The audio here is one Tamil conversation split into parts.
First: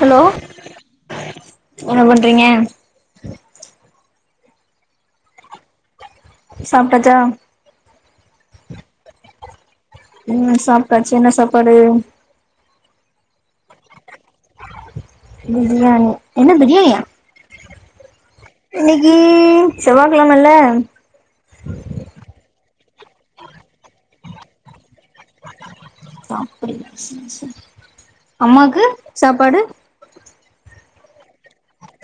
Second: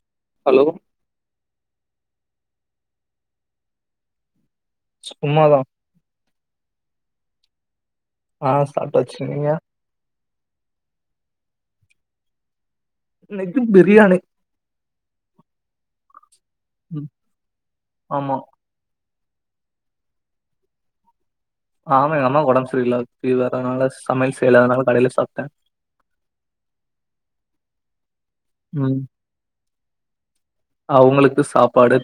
ஹலோ ஹலோ என்ன பண்றீங்க சும்மாதா சாப்ட்டாச்சா ஆ சாப்டாச்சு நீீங்க ம் சாப்டாச்சு என்ன சாப்பாடு இன்னைக்கு பிரியாணி பிரியாணி என்ன பிரியாணியா ம் ஆமா இன்னைக்கு செவ்வாக்கெழமல ஆமா எங்க அம்மாக்கு ஒடம்பு சரியில்ல லாப்ப வர்றனால [unintelligible] சமையல் செய்யல அதனால கடையில சாப்பிட்டே அம்மாக்கு ம் சாப்பாடு அவங்களுக்கு சாப்பாடு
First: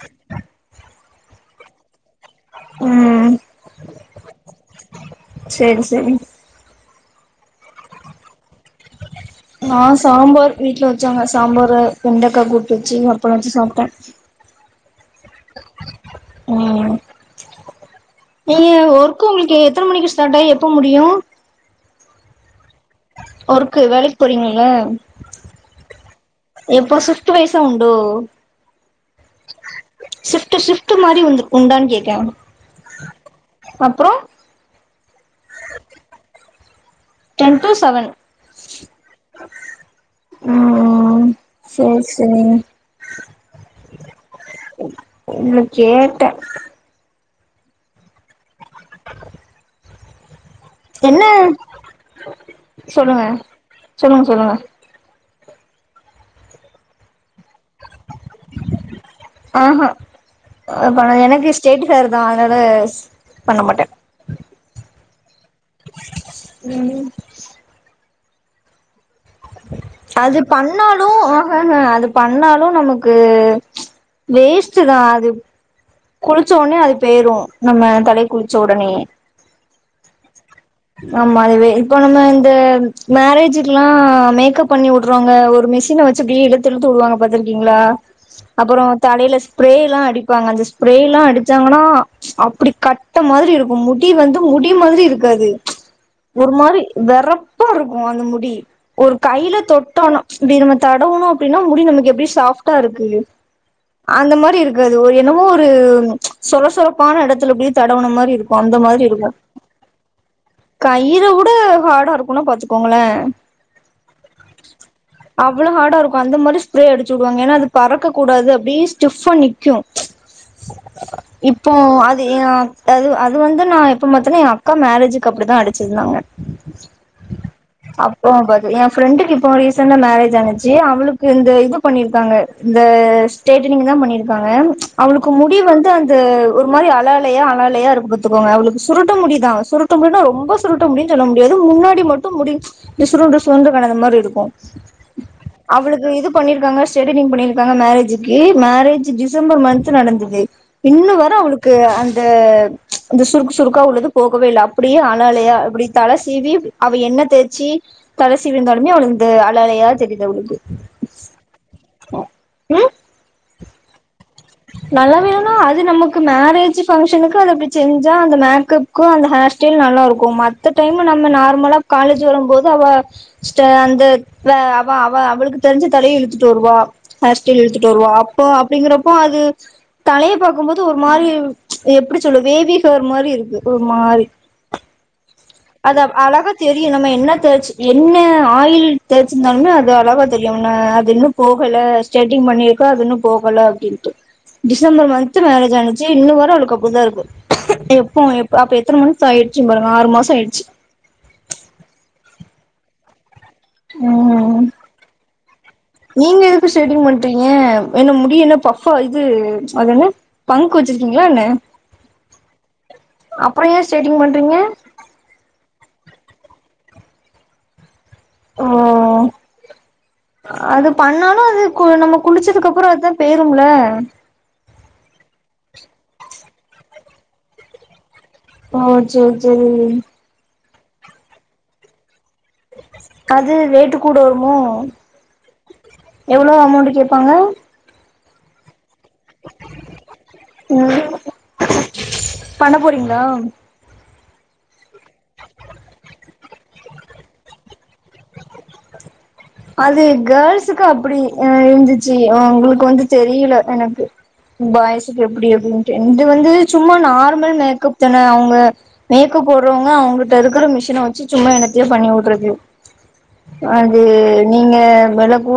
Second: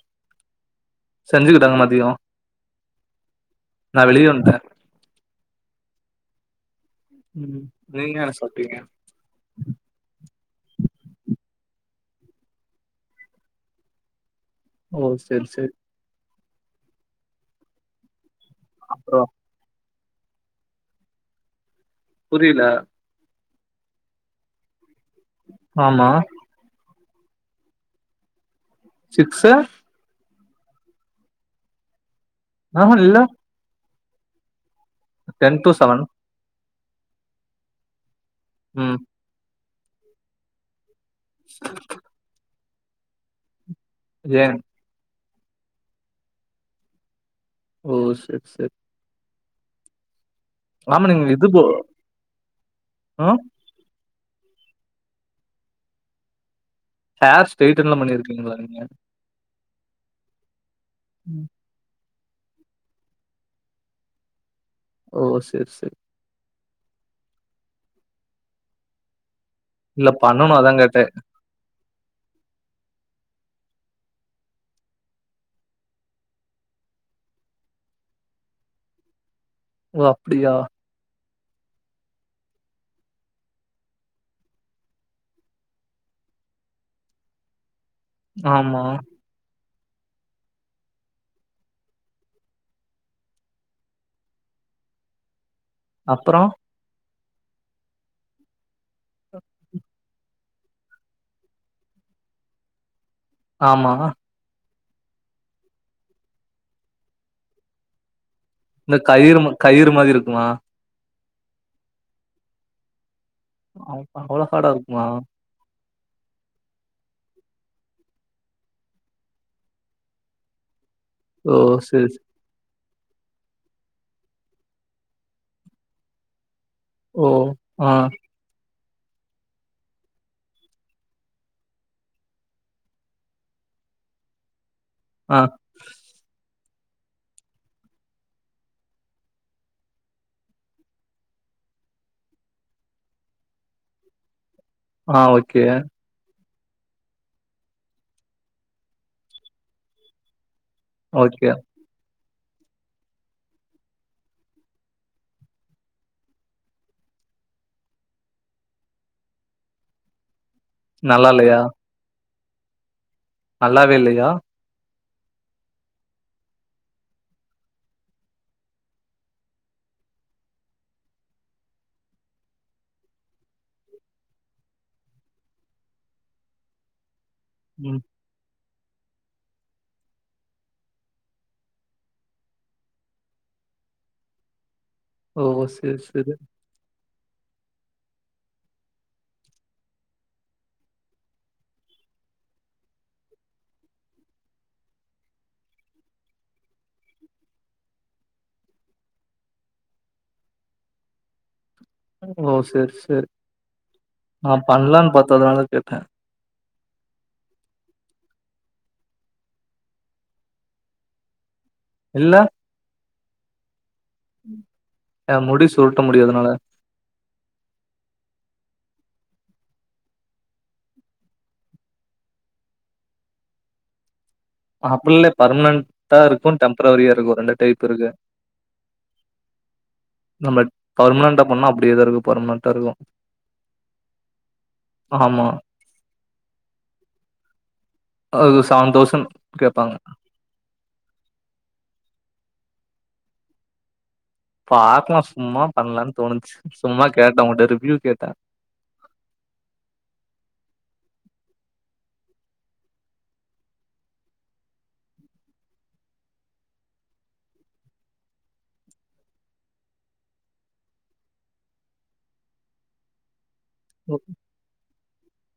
செஞ்சுக்கிட்டாங்க மதியோ ம் நா வெளிய வந்துடே செரி செரி ம் நீங்க என்ன சாப்டிங்க நா சாம்பார் வீட்ல வச்சாங்க சாம்பார் வெண்டக்கா கூட்டு வச்சு அப்பலோ வச்சு சாப்ட்டே [inaudible] ஓ செரி செரி ம் நீங்க அப்றோ ஒர்க் ஒங்களுக்கு எத்தன மணிக்கு ஸ்டார்ட் ஆகி எப்ப முடியு புரில ஒர்க்கு வேலைக்கு போறீங்களா நீங்க ஆமா எப்பா சிப்ட் வைசா உண்டோ சிக்ஸ் சிஃப்ட் சிப்ட் மாரி உண் உண்டான்னு கேக்கே ஆமா இல்ல அப்றோ ten two seven ten two seven ம் ஓ செரி செரி ஏ இல்ல கேட்டே ஓ செரி செரி ஆமா என்ன நீங்க இது போ சொல்லுங்க ஆ சொல்லுங்க சொல்லுங்க ஹேர் ஸ்டைர்ட்டன்லா பண்ணிருக்கீங்களா நீங்க ஸ்ட்ரெட் ஹேர் தா அதனால பண்ண மாட்டே ஓ செரி செரி ம் ம் இல்ல அது பண்ணணு அதா கேட்டே பண்ணாலு ஹ ஹ ஹ அது பண்ணாலு நமக்கு ச் வேஸ்ட்டு தா அது குளிச்ச உடனே அது போயிரு நம்ம தலைக்கு குளிச்ச உடனேயே ஓ அப்டியா ஆமா அதுவே இப்ப நம்ம இந்த மேரேஜ்க்ல்லா மேக்கப் பண்ணி வுட்றோங்க ஒரு மிஷின வச் சு இழுத்து இழுத்து விடுவாங்க பாத்தீருக்கீங்களா ஆமா அப்பறோ தலையில ஸ்ப்ரே எல்லா அடிப்பாங்க ஸ்ப்ரேலா அடிச்சாங்கன்னா அப்படி கட்ட மாதிரி இருக்கும் முடி வந்து முடி மாதிரி இருக்காது அப்புறோ ஒரு மாறி வெறப்பா இருக்கும் அந்த முடி ஒரு கையில தொட்டாலா இப்டி நம்ம தடவுணேம் அப்படின்னா முடி நமக்கு எப்படி சாப்டா இருக்கு ஆமா அந்த மாறி இருக்காது ஒரு என்னமோ ஒரு சொரசரப்பான எடத்துல அப்படியே தடவுன மாறி இருக்கு அந்த இந்த மாதிரி இருக்கு கயிறு ம- கயிறு மாரி இருக்குமா கயிற உட ஹாடா இருக்கும்னா பாத்துக்கோங்களே அவ அவ்ளோ ஹாட இருக்குமா அவ்வளோ ஹார்டா இருக்கும் அந்த மாதிரி ஸ்ப்ரே அடிச்சு விடுவாங்க ஏன்னா அது பறக்க கூடாது அப்படியே ஸ்டிப்பா நிக்கும் ஓ இப்போ செரி அது செரி ஆ அது அது வந்து நா எப்ப பாத்தனா என் அக்கா மேரேஜ்க்கு அப்டிதா அடிச்சிருந்தாங்க ஓ ஆ ஓ பாது எ ஃப்ரெண்டுக்கு இப்போ ரீசண்டா மேரேஜ் ஆச்சு அவளுக்கு இந்த இது பண்ணிருக்காங்க இந்த ஸ்டேடனிங் தா பண்ணிருப்பாங்க அவளுக்கு ஆ முடி வந்து அந் து ஒரு மாறி அல அலையா அல அலலையா இருக்கும் பாத்துக்கோங்க அவளுக்கு சுருட்ட முடிதா சுருட்ட முடின ரொம்ப சு சுருட்ட முடியின்னு சொல்ல முடியாது முன்னாடி மட்டும் முடி இந்த சுருண்டு சுருண்டுகிடக்க மாறி இருக்கும் ஆ ஓகே அவளுக்கு இது பண்ணிருக்காங்க ஸ்ரேடினிங் பண்ணிருக்காங்க மேரேஜ்க்கு மேரேஜ் டிசம்பர் மந்த் து நடந்தது இன்னும் வர ஓகே அவளுக்கு அந் து அந்த சுருக்கு சுருக்கா உள்ளது போகவே இல்ல அப்படியே அல அலயா இப்படி தலசீவி அவ எண்ணெ தேச்சி தலசீவி இருந்தாலுமே அவளுக்கு அல அலையாதா தெரியுது அவளுக்கு நல்லா இல்லயா ம் நல்லாவே இல்லையா நல்லாவே இல்லனா அது நமக்கு மேரேஜ் பங்க்ஷனுக்கு அது அப்படி செஞ்சா அந்த மேக்கப் க்கும் அந்த ஹேர் ஸ்டைல் நல்லா இருக்கும் மத்த டைம் நம்ம நார்மலா காலேஜ் வரும்போது அவ சிஸ்டர் அந்த அவ அவ அவளுக்கு தெரிஞ்ச தலய இழுத்துட்டு வருவா ஹேர்ஸ்டல் இழுத்துட்டு ம் வருவா அப்போ அப்டிங்கிறப்போ அது தலைய பாக்கும் போது ஒரு மாரி எப்டி சொல்லு பேவிஹேர் மாரி இருக்கு ஒரு மாரி ஓ செரி அது செரி அழகா தெரியும் நம்ம என்ன தேச்சு என்ன ஆயில் தேச்சிருந்தாலுமே அது அழகா தெரியும் அது இன்னும் போகல ஸ்டேட்டிங் பண்ணிருக்க அது இன்னும் போகல அப்டின்ட்டு டிசம்பர் மன்த் மேரேஜ் ஆனுச்சி இன்னும் வர அவளுக்கு அப்டிதான் இருக்கு எப்போ அப்ப எத்தன மந்த் ஆயிடுச்சி பாருங்க ஆறு மாசம் ஆயிடுச்சி ஓ செர் செர் ம் நா பண்ணலான்னு பாத்த அதனால தான் கேட்டே நீங்க எதுக்கு ஸ்டெய்டிங் பண்றீங்க என்ன முடிய என்ன பஃப்பா இது அது என்ன ஃபங்க் வச்சிருக்கீங்களா என்ன இல்ல அப்புற ஏ ஸ்டைடிங் பண்ணி எ முடி சுருட்ட முடி அதனால ஓ அது பண்ணாலு அது கு நம்ம குளிச்சதுக்கு அப்புற அதுதான் பேய்ரும்ல அப்இல்லே பர்மனன்டா இருக்கும் டெம்ப்ரரியா இருக்கும் ரெண்டு டைப் இருக்கு ஓ செரி செரி நம்ம பர்மனன்ட பண்ணா அப்டே தா இருக்க பர்மன்ட் அது ரேட்டு கூட வருமோ ஆமா எவ்ளோ அமௌண்ட் கேப்பாங்க அது செவன் தௌசண்ட் கேப்பாங்க ம் பண்ண போறீங்ளா பாக்லா சும்மா பண்ணலான் தோணுச்சு சும்மா கேட்டே உங்கட்ட ரிவ்யூ கேட்ட அது கேர்ள்ஸுக்கு அப்டி ஆ இந்திச்சி ஒ உங்ளுக்கு வந்து தெரியல எனக் பாய்ஸுக்கு எப்டி அப்டின்ட்டு இது வந்து சும்மா நார்மல் மேக்கப் தான அவுங்க மேக்கப் போட்றவுங்க அவுங்கட்ட இருக்கிற மிஷின வச்சு சும்மா என்னத்தையோ பண்ணி வுட்றது அது நீங்க வெல கூ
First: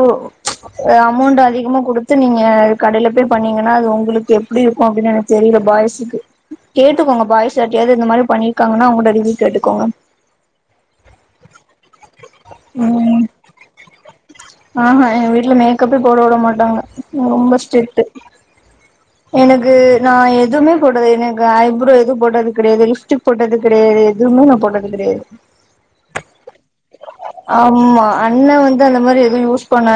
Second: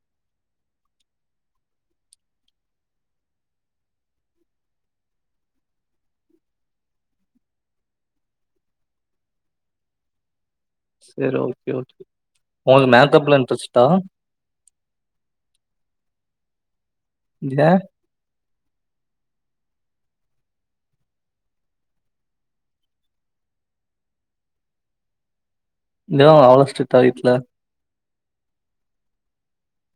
அமௌண்ட் அதிகமா குடுத்து நீங்க கடையில போய் பண்ணீங்கன்னா அது உங்களுக்கு எப் ப்டி இருக்கு அப்டின் எனக்கு தெரில பாய்ஸுக்கு கேட்டுக்கோங்க பாய்ஸ் யார்டியாது இந்த மாரி பண்ணிர்க்காங்னா அவுங்கட்ட ரிவிவ் கேட்டுக்கோங்க சரி ஓகே ஓகே உங்களுக்கு ம் மேக்கப்ல இன்ட்ரெஸ்ட்டா ஆஹா எங்க வீட்ல மேக்கப்பே போட வுட மாட்டாங்க ரொம்ப ஏ ஸ்ட்ரிட்டு எனக்கு நா எதுவுமே போட்டது கெட எனக்கு ஐப்ரோ எதுவு போட்டது கெடையாது லிப்ஸ்ட்டிக் போட்டது கெடையாது எதுவுமே நா போட்டது கெடையாது தோவ அவ்ளோ ஸ்டிட்டா வீட்ல ஆமா அண்ண வந்து அந்த மாரி எது யூஸ் பண்ண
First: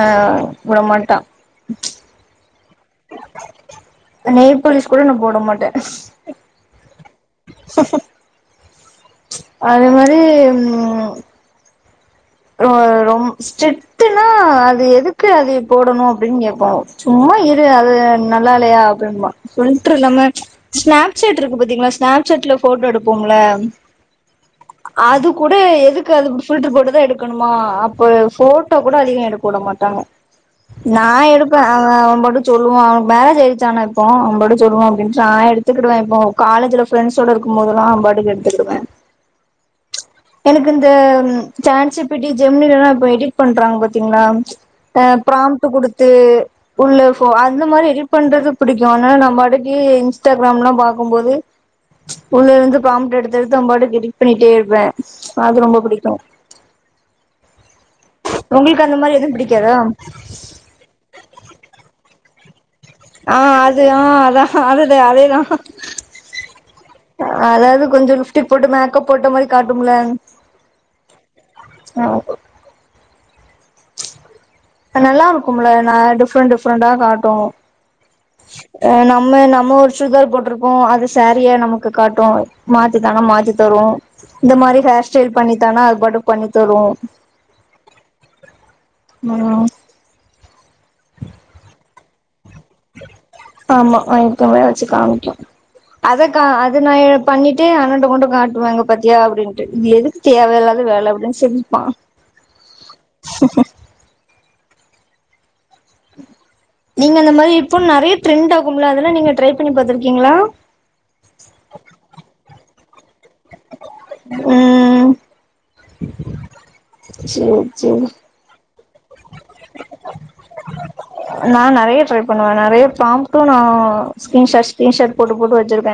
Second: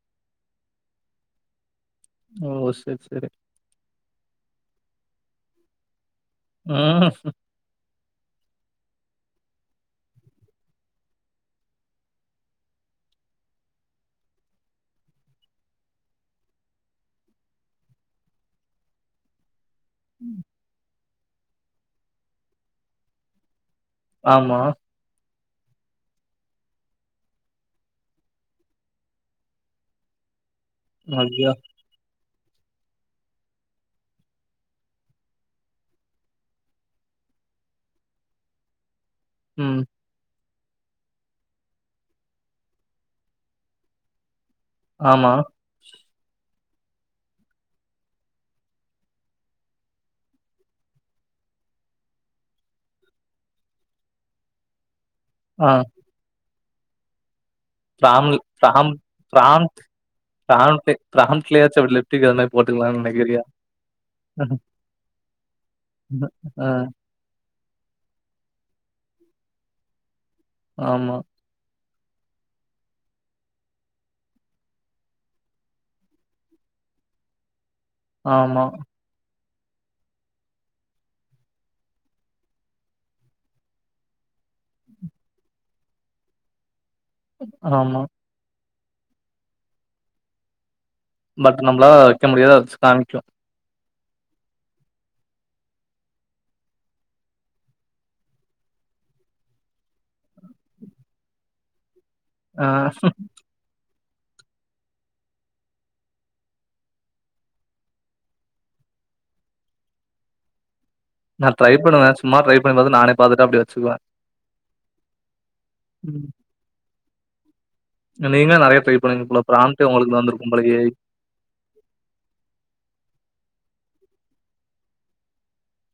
வுட மாட்டா ஓ செரி செரி நெய்பாலீஸ் கூட நா போட மாட்டே ம் அது மாரி ம் ரோ ரொம் ஸ்டிட்டுனா அது எதுக்கு அது போடணு அப்டின் கேப்பாங்க சும்மா இரு அது நல்லாலையா அப்டிம்பா ஃபில்ட்ரு இல்லாம ஸ்நாப்சாட் இருக்கு பாத்தீங்ளா ஸ்நாப் சாட்ல போட்டோ எடுப்போம்ள ஆமா அது கூட எதுக்கு அது பில்டர் போட்டுதா எடுப் க்கணுமா அப்ப எ ஃபோட்ட கூட அதிகோ எடுக்க வுட மாட்டாங்க நா ஐயோ எடுப்ப அவ அவம்பாட்டுக் சொல்லுவா அவனுக் மேரேஜ்ஜாய்ச்சு ஆன இப்போ அவம்பாடு சொல்லுவா அப்டின் நா எடுத்துக்கிடுவ இப்போ காலேஜுல ப்ரெண்ஸ்ஸோட இருக்கும்போதுலா யம்பாட்கு எடுத்துகிடுவ ம் எனக்கு இந்த சேட்சிபிட்டி ஜெம்னிலலா இப்ப எடிட் பண்றாங்க பாத்தீங்ளா அ ஆமா பிராம்ட்டு குடுத்து உள்ள ஃபொ அந்த மாரி எடிட் பண்றது புடிக்கு ஆனா நம்பாடுக்கு இன்ஸ்டாகிராம்லா பாக்கும்போது உள்ள இருந்து பிராம்புட்டு எடுத்து எடுத்து ஒம்பாட்டுகு எடிட் பண்ணிட்டே இருப்ப அது ஆ ரொம்ப பிடிக்கு பிராம்லு உங்களுக்கு பிராம் அந்த மாரி எதுவு பிரான் பிடிக்காதா பிராம்டு பிராம்டுல யாச்சு லிப் ட்டிக் அதுமேரி போட்டுக்கிலான் ஆ நெனக்கிரியா அது ஆ அதா அது அதுதா ஆ அதாது கொஞ்ச லிஃப்டிக் போட்டு மேக்கப் போட்ட மாரி காட்டும்ல ஆமா ஆமா அத் நல்லா இருக்கும்ல நா டிஃப்ரெண்ட் டிஃப்ரெண்டா காட்டு ஆமா அ நம்ம நம்ம ஒரு சுடிதர் போட்ருப்போ அது சேரியா நமக்கு காட்டு மாத்தித்தானா மாத்தி தரு இந்த மாரி ஹேர் ஸ்டைல் பண்ணித்தானா அது பாட்டு பண்ணி தரு ஆமா ம் பட் நம்ள வைக்க முடியாத வச்சி காமிக்கு ஆமா வக்கிம வச்சி காமிக்கு அத கா அத நா பண்ணிட்டு அண்ணண்ட கொண்டு காட்டுவ இங்க பாத்தியா அப்டின்ட்டு இது எதுக்கு தேவயில்லாத வேலனு அப்டின் சிரிப்பா ஆ நீங்க அந்த மாரி இப்ப நெறைய ட்ரெண்டாகும்ள அதெல்லா நீங்க ட்ரை பண்ணி பாத்துருக்கீங்களா நா ட்ரை பண்ணுவ சும்மா ட்ரை பண்ணுது நானே பாத்துட்டு அப்டியே வச்சுக்குவ ம் ம் சேர் சேரி நீங்க நெறைய ட்ரை பண்ணுங்க ஃபுல்லா ப்ராம்டு உங்களுக்கு வந்துருக்கும் போலயே நா நெறைய ட்ரை பண்ணுவ நெறைய ப்ராம்டு நா ஸ்கிரீன் ஷாட் ஸ்கிரீன் ஷாட் போட்டு போட்டு வச்சிருக்க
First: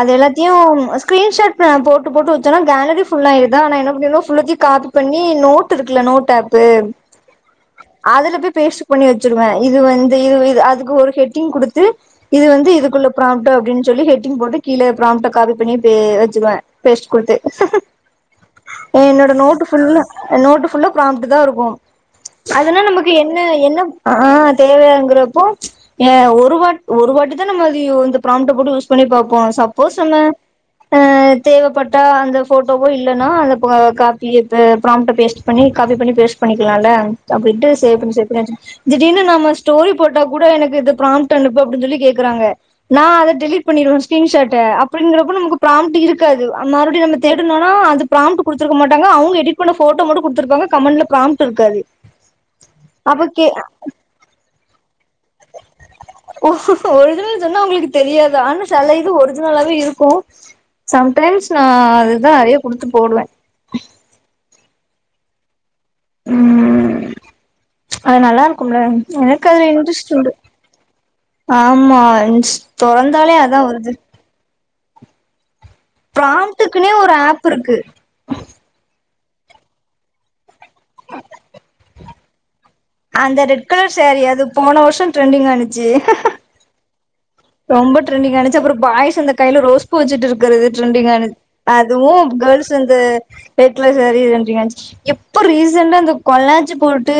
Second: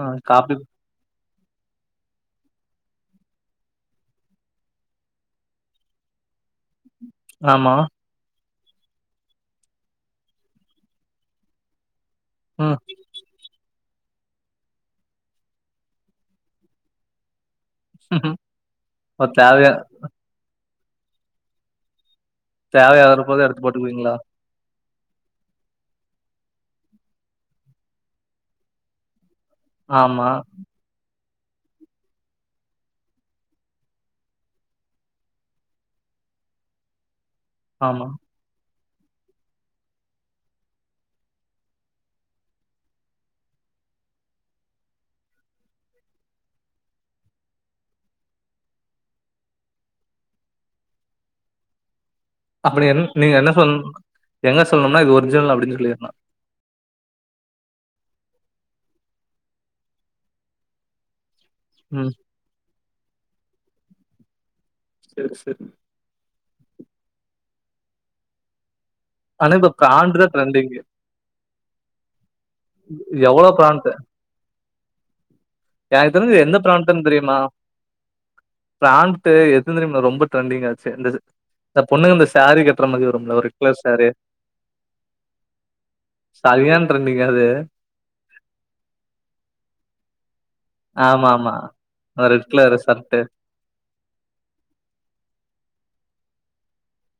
ஆ எல்லாத்தயு காப்பி ஸ்கிரீன் ஷாட் நா போட்டு போட்டு வச்சனா கேலரி ஃபுல்லாயிருதா நா என்ன பண்ணீங்னா ஃபுல்லாத்தியு காப்பி பண்ணி நோட் இருக்குல நோட் ஆப் பு ஆமா. அதுல போய் பேஸ்ட் பண்ணி வச் ச்சிருவ இது வந்து இ இது அதுக்கு ஒரு ஹெட்டிங் குடுத்து இது வந்து ம் இதுக்குள்ள ப்ராம்டு அப்டின் சொல்லி ஹெட்டிங் போட்டு கீழ ப்ராம்ட காபி பண்ணி பே வச்சிருவ பேஸ்ட் குடுத்து ஓ என்னோட நோட்டு தேவையா ஃபுல்லு நோட்டு ஃபுல்லா பிராம்ட்டு தா இருக்கும் அதனா நமக்கு தேவையாகறப்போது என்ன எடுத்து என்ன போட்டுக்குவீங்களா? ஆ தேவயாங்கறப்போ ய ஒரு வாட் ஒரு வாட்டி தா நம்ம அது இந்த பிராம்ட போட்டு யூஸ் பண்ணி பாப்போ சப் சப்போஸ் நம்ம ஆமா, அ தேவப்பட்டா அந்த ஃபோட்டோவோ இல்லன்னா அந்த காப்பி ப்ராம்ட பேஸ்ட் பண்ணி காப்பி பண்ணி பேஸ்ட் பண்ணிக்களால்ல அப்டிண்டு சேவ் ஆமா. பண்ணி சேவ் பண்ணி வச் திடீர்னு நம்ம ஸ்டோரி போட்டா கூட எனக்கு இது ப்ராம்டு அனுப்பு அப்டின் சொல்லி கேக்குறாங்க நா அத டெலிட் பண்ணிருவ ஸ்கிரீன் ஷாட்ட அப்டிங்கறப்ப நமக்கு ப்ராம்டு இருக்காது மறுபடி நம்ம தேடுனோனா அது ப்ராம்டு குடுத்துருக்க மாட்டாங்க அவுங்க எடிட் பண்ண ஃபோட்டோ மட்டும் குடுத்துருப்பாங்க கமண்ட்ல பிராம்ட்டு இருக்காது அப்டி என் அப்ப நீங்க கே என்ன சொல் என்ன சொல்லணும்னா இது ஒரிஜினல் அப்டின்னு சொல்லிர்னு ஒரிஜினல் சொன்னா அவுங்களுக்கு தெரியாதா ஆனா செல இது ஒரிஜினலாவே இருக்கு சம்டைம்ஸ் நா ம் அதுதா நெறைய குடுத்து போடுவ சேரி சேரி உம் அது நல்லா இருக்கும்ல்ல எனக்கு ஆனா அதுல இப்ப இன்ட்ரெஸ்ட்டு ப்ராண்ட் தான் உண்டு ட்ரெண்டிங்கு. ஆமா தொறந்தாலே எவ்ளோ அதான் ப்ராண்ட் வருது எனக்கு தெரிஞ்சது எந்த ப்ராம்ப்ட்டுக்குனே பிராம்ட்டுன் ஒரு தெரியுமா ஆப் இருக்கு பிராம்ட்டு எது தெரியுமா ரொம்ப ட்ரெண்டிங் ஆச்சு இந்த இந்த பொண்ணு இந்த சாரீ கட்டுறது அந்த ரெட் கலர் சேரீ அது போன வருஷம் ட்ரெண்டிங் ஆனுச்சு சரியான ட்ரெண்டிங் அது ரொம்ப ட்ரெண்டிங் ஆனுச்சு அப்புறம் பாயஸ் அந்த கையில ரோஸ் பூ வச்சுட்டு இருக்குறது ட்ரெண்டிங் ஆமா, ஆனது ஆமா. அந்த அதுவும் ரெட் கேர்ள்ஸ் கலர் அந்த shirt red colour sari trending ஆனுச்சி எப்ப ரீசண்டா இந்த கொலாஜ் போட்டு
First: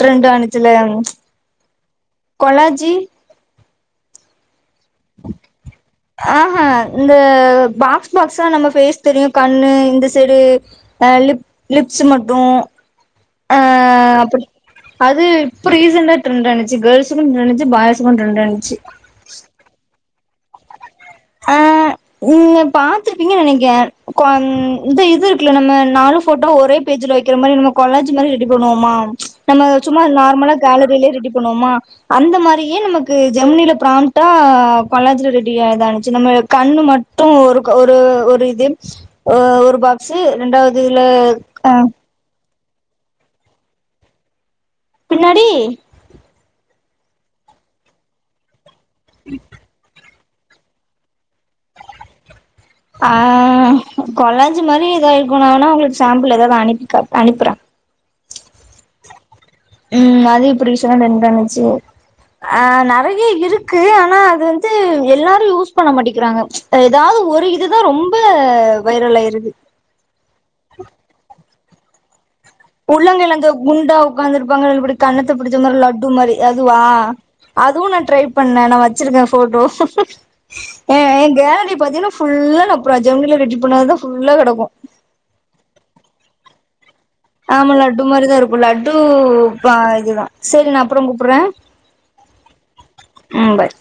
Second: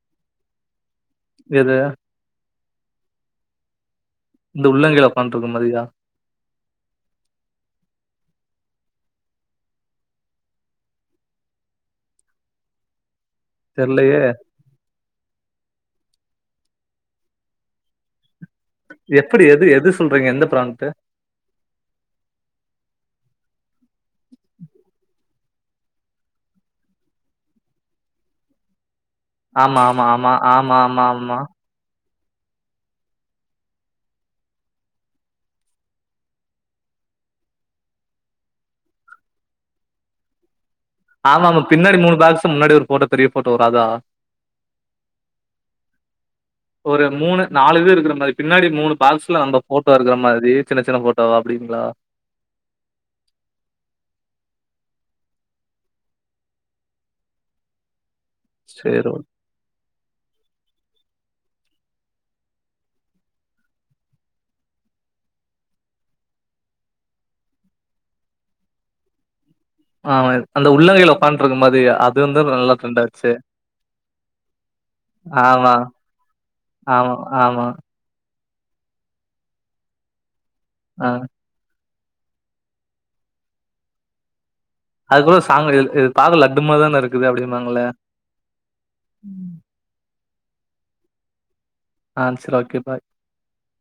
ட்ரெண்ட் ஆனுச்சில எத கொலாஜி இந்த உள்ளங்கையில உக்காண்ட் இருக்க மாதிரியா ஆஹ இந்த பாக்ஸ் பாக்ஸா நம்ம பேஸ் தெரியு கண்ணு இந்த சைடு ஆ லிப் லிப்ஸு மட்டு ஆ தெர்லயே அப்புடி அது இப்ப ரீசண்டா ட்ரெண்டானுச்சு கேர்ள்ஸுக்கு ட்ரெண்டுச்சு பாய்ஸுக்கும் ட்ரெண்டானுச்சு எப்டி எது எது சொல்றீங்க எந்த பிராண்ட்டு ஆ நீங்க பாத்துருப்பீங்க நெனைக்கே கொந் இந்த இது இருக்குல்ல நம்ம நாலு ஃபோட்டோ ஒரே பேஜ்ல வக்கிற மாரி நம்ம கொலாஜ் மாரி ரெடி பண்ணுவாமா நம்ம ஆமா சும்மா ஆமா ஆமா நார்மலா ஆமா ஆமா காலரிலே ரெடி ஆமா பண்ணுவோமா அந்த மாரியே நமக்கு ஜெமினியில பிராம்ட்டா பொள்ளாச்சில ரெடியாயிடா ச்சி நம்ம கண்ணு மட்டு ஒரு க ஒரு ஒரு இது ஆ ஒரு பாக்ஸ் ரெண்டாவது இதுல ஆமாமா அ பின்னாடி மூணு பாக்ஸு முன்னாடி ஒரு ஃபோட்டோ பெரிய ஃபோட்டோ வரு அதா பின்னாடி ஒரு மூணு நாலு இது இருக்கிற மாரி பின்னாடி மூணு பாக்ஸ்ல நம்ப ஃபோட்டோ இருக்கிற மாதிரி சின்ன சின்ன ஃபோட்டோவா அப்டிங்களா ஆ கொலாஞ்சி மாரி ஏதா இருக்கோணுன்னா உங்களுக்கு சாம்பிள் ஏதாது அனுப்பிக் காட் அனுப்புற சேரு ம் அது எப்டி சொன்ன ரெண்டானுச்சு ஆ நெறைய இருக்கு ஆனா அது வந்து எல்லாரு யூஸ் பண்ண மாட்டுக்கிறாங்க ஆ ஏதாது ஒரு இதுதா ரொம்ப வைரல் ஆயிருது ஆமா அந்த உள்ளங்கையில உக்காந்ட்டு இருக்க மாரி அது வந்து நல்ல உள்ளங்கையில வந்து குண்டா உக்காந்துருப்பாங்க இப்டி கண்ணத்த பிடிச்ச ஆமா மாரி லட்டு மாரி அதுவா ஆமா ஆமா அதுவு நா ட்ரை பண்ண நா வச்சிருக்கே ஃபோட்டோ ஆ கேலரி பாத்திங்கன்னா ஃபுல்லா நா பர ஜெம்னில ரெடி பண்ணதுதா ஃபுல்லா கெடக்கு அது கூட சாங்கு ரீல் இது பாக்க லட்டு மாரி தான இருக் ஆமா லட்டு மாரிதா இருக்கு லட்டு இப்ப இதுதா சேரி நா அப்புற கூப்புற ஆ சேரி ஓகே பாய் ஆ பாய்